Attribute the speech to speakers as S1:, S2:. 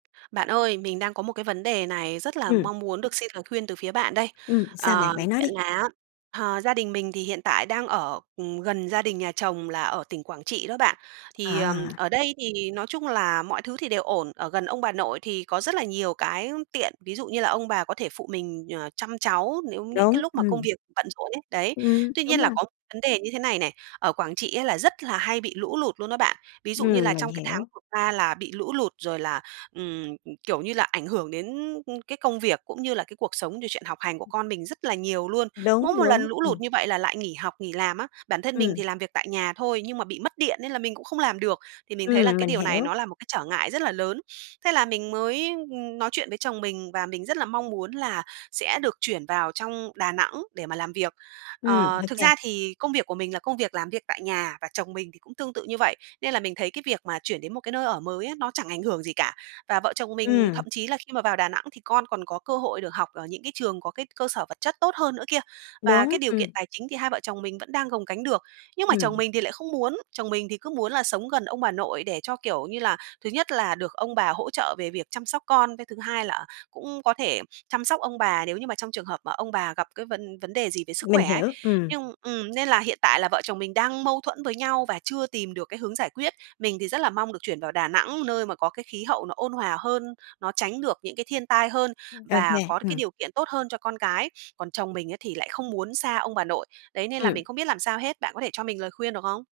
S1: Bạn ơi, mình đang có một cái vấn đề này rất là
S2: Ừm.
S1: mong muốn được xin lời khuyên từ phía bạn đây.
S2: Ừm, sao bạn?
S1: Ờ,
S2: Bạn nói
S1: chuyện
S2: đi.
S1: là á, ờ, gia đình mình thì hiện tại đang ở, ừm, gần gia đình nhà chồng là ở tỉnh Quảng Trị đó bạn. Thì, ờm,
S2: À.
S1: ở đây thì nói chung là mọi thứ thì đều ổn. Ở gần ông bà nội thì có rất là nhiều cái tiện. Ví dụ như là ông bà có thể phụ mình, ờ, chăm cháu nếu những
S2: Đúng.
S1: cái lúc mà công
S2: Ừm.
S1: việc bận rộn ấy, đấy.
S2: Ừm.
S1: Tuy
S2: Đúng
S1: nhiên là
S2: rồi.
S1: có một vấn đề như thế này này, ở Quảng Trị á là rất là hay bị lũ lụt luôn đó bạn. Ví dụ như
S2: Ừm,
S1: là
S2: mình
S1: trong cái tháng
S2: hiểu.
S1: vừa qua là bị lũ lụt rồi là, ừm, ừ, kiểu như là, ảnh hưởng đến, ư, cái công việc cũng như là cái cuộc sống, rồi chuyện học hành của con mình rất là nhiều luôn.
S2: Đúng,
S1: Mỗi một lần
S2: đúng.
S1: lũ lụt
S2: Ừm.
S1: như vậy là lại nghỉ học, nghỉ làm á. Bản thân mình
S2: Ừm.
S1: thì làm việc tại nhà thôi, nhưng mà bị mất điện nên là mình cũng không làm được. Thì mình thấy là
S2: Ừm,
S1: cái
S2: mình
S1: điều này
S2: hiểu.
S1: nó là một cái trở ngại rất là lớn. Thế là mình mới, ừm, nói chuyện với chồng mình, và mình rất là mong muốn là sẽ được chuyển vào trong Đà Nẵng để mà làm việc.
S2: Ừm,
S1: Ờ, thực
S2: OK.
S1: ra thì công việc của mình là công việc làm việc tại nhà và chồng mình thì cũng tương tự như vậy. Nên là mình thấy cái việc mà chuyển đến một cái nơi ở mới á, nó chẳng ảnh hưởng gì cả. Và vợ chồng mình
S2: Ừm.
S1: thậm chí là khi mà vào Đà Nẵng thì con còn có cơ hội được học ở những cái trường có cái cơ sở vật chất tốt hơn nữa kia. Và
S2: Đúng.
S1: cái điều kiện
S2: Ừm.
S1: tài chính thì hai vợ chồng mình vẫn đang gồng gánh được. Nhưng mà chồng
S2: Ừm.
S1: mình thì lại không muốn, chồng mình thì cứ muốn là sống gần ông bà nội để cho, kiểu như là, thứ nhất là được ông bà hỗ trợ về việc chăm sóc con. Cái thứ hai là cũng có thể chăm sóc ông bà nếu như mà trong trường hợp mà ông bà gặp cái vấn vấn đề gì về sức
S2: Mình
S1: khỏe ấy.
S2: hiểu. Ừm.
S1: Nhưng ừm, nên là hiện tại là vợ chồng mình đang mâu thuẫn với nhau và chưa tìm được cái hướng giải quyết. Mình thì rất là mong được chuyển vào Đà Nẵng, nơi mà có cái khí hậu nó ôn hòa hơn, nó tránh được những cái thiên tai hơn
S2: Ừm,
S1: và
S2: OK.
S1: có được cái
S2: Ừm.
S1: điều kiện tốt hơn cho con cái. Còn chồng mình ấy thì lại không muốn xa ông bà nội. Đấy nên là
S2: Ừm.
S1: mình không biết làm sao hết. Bạn có thể cho mình lời khuyên được không?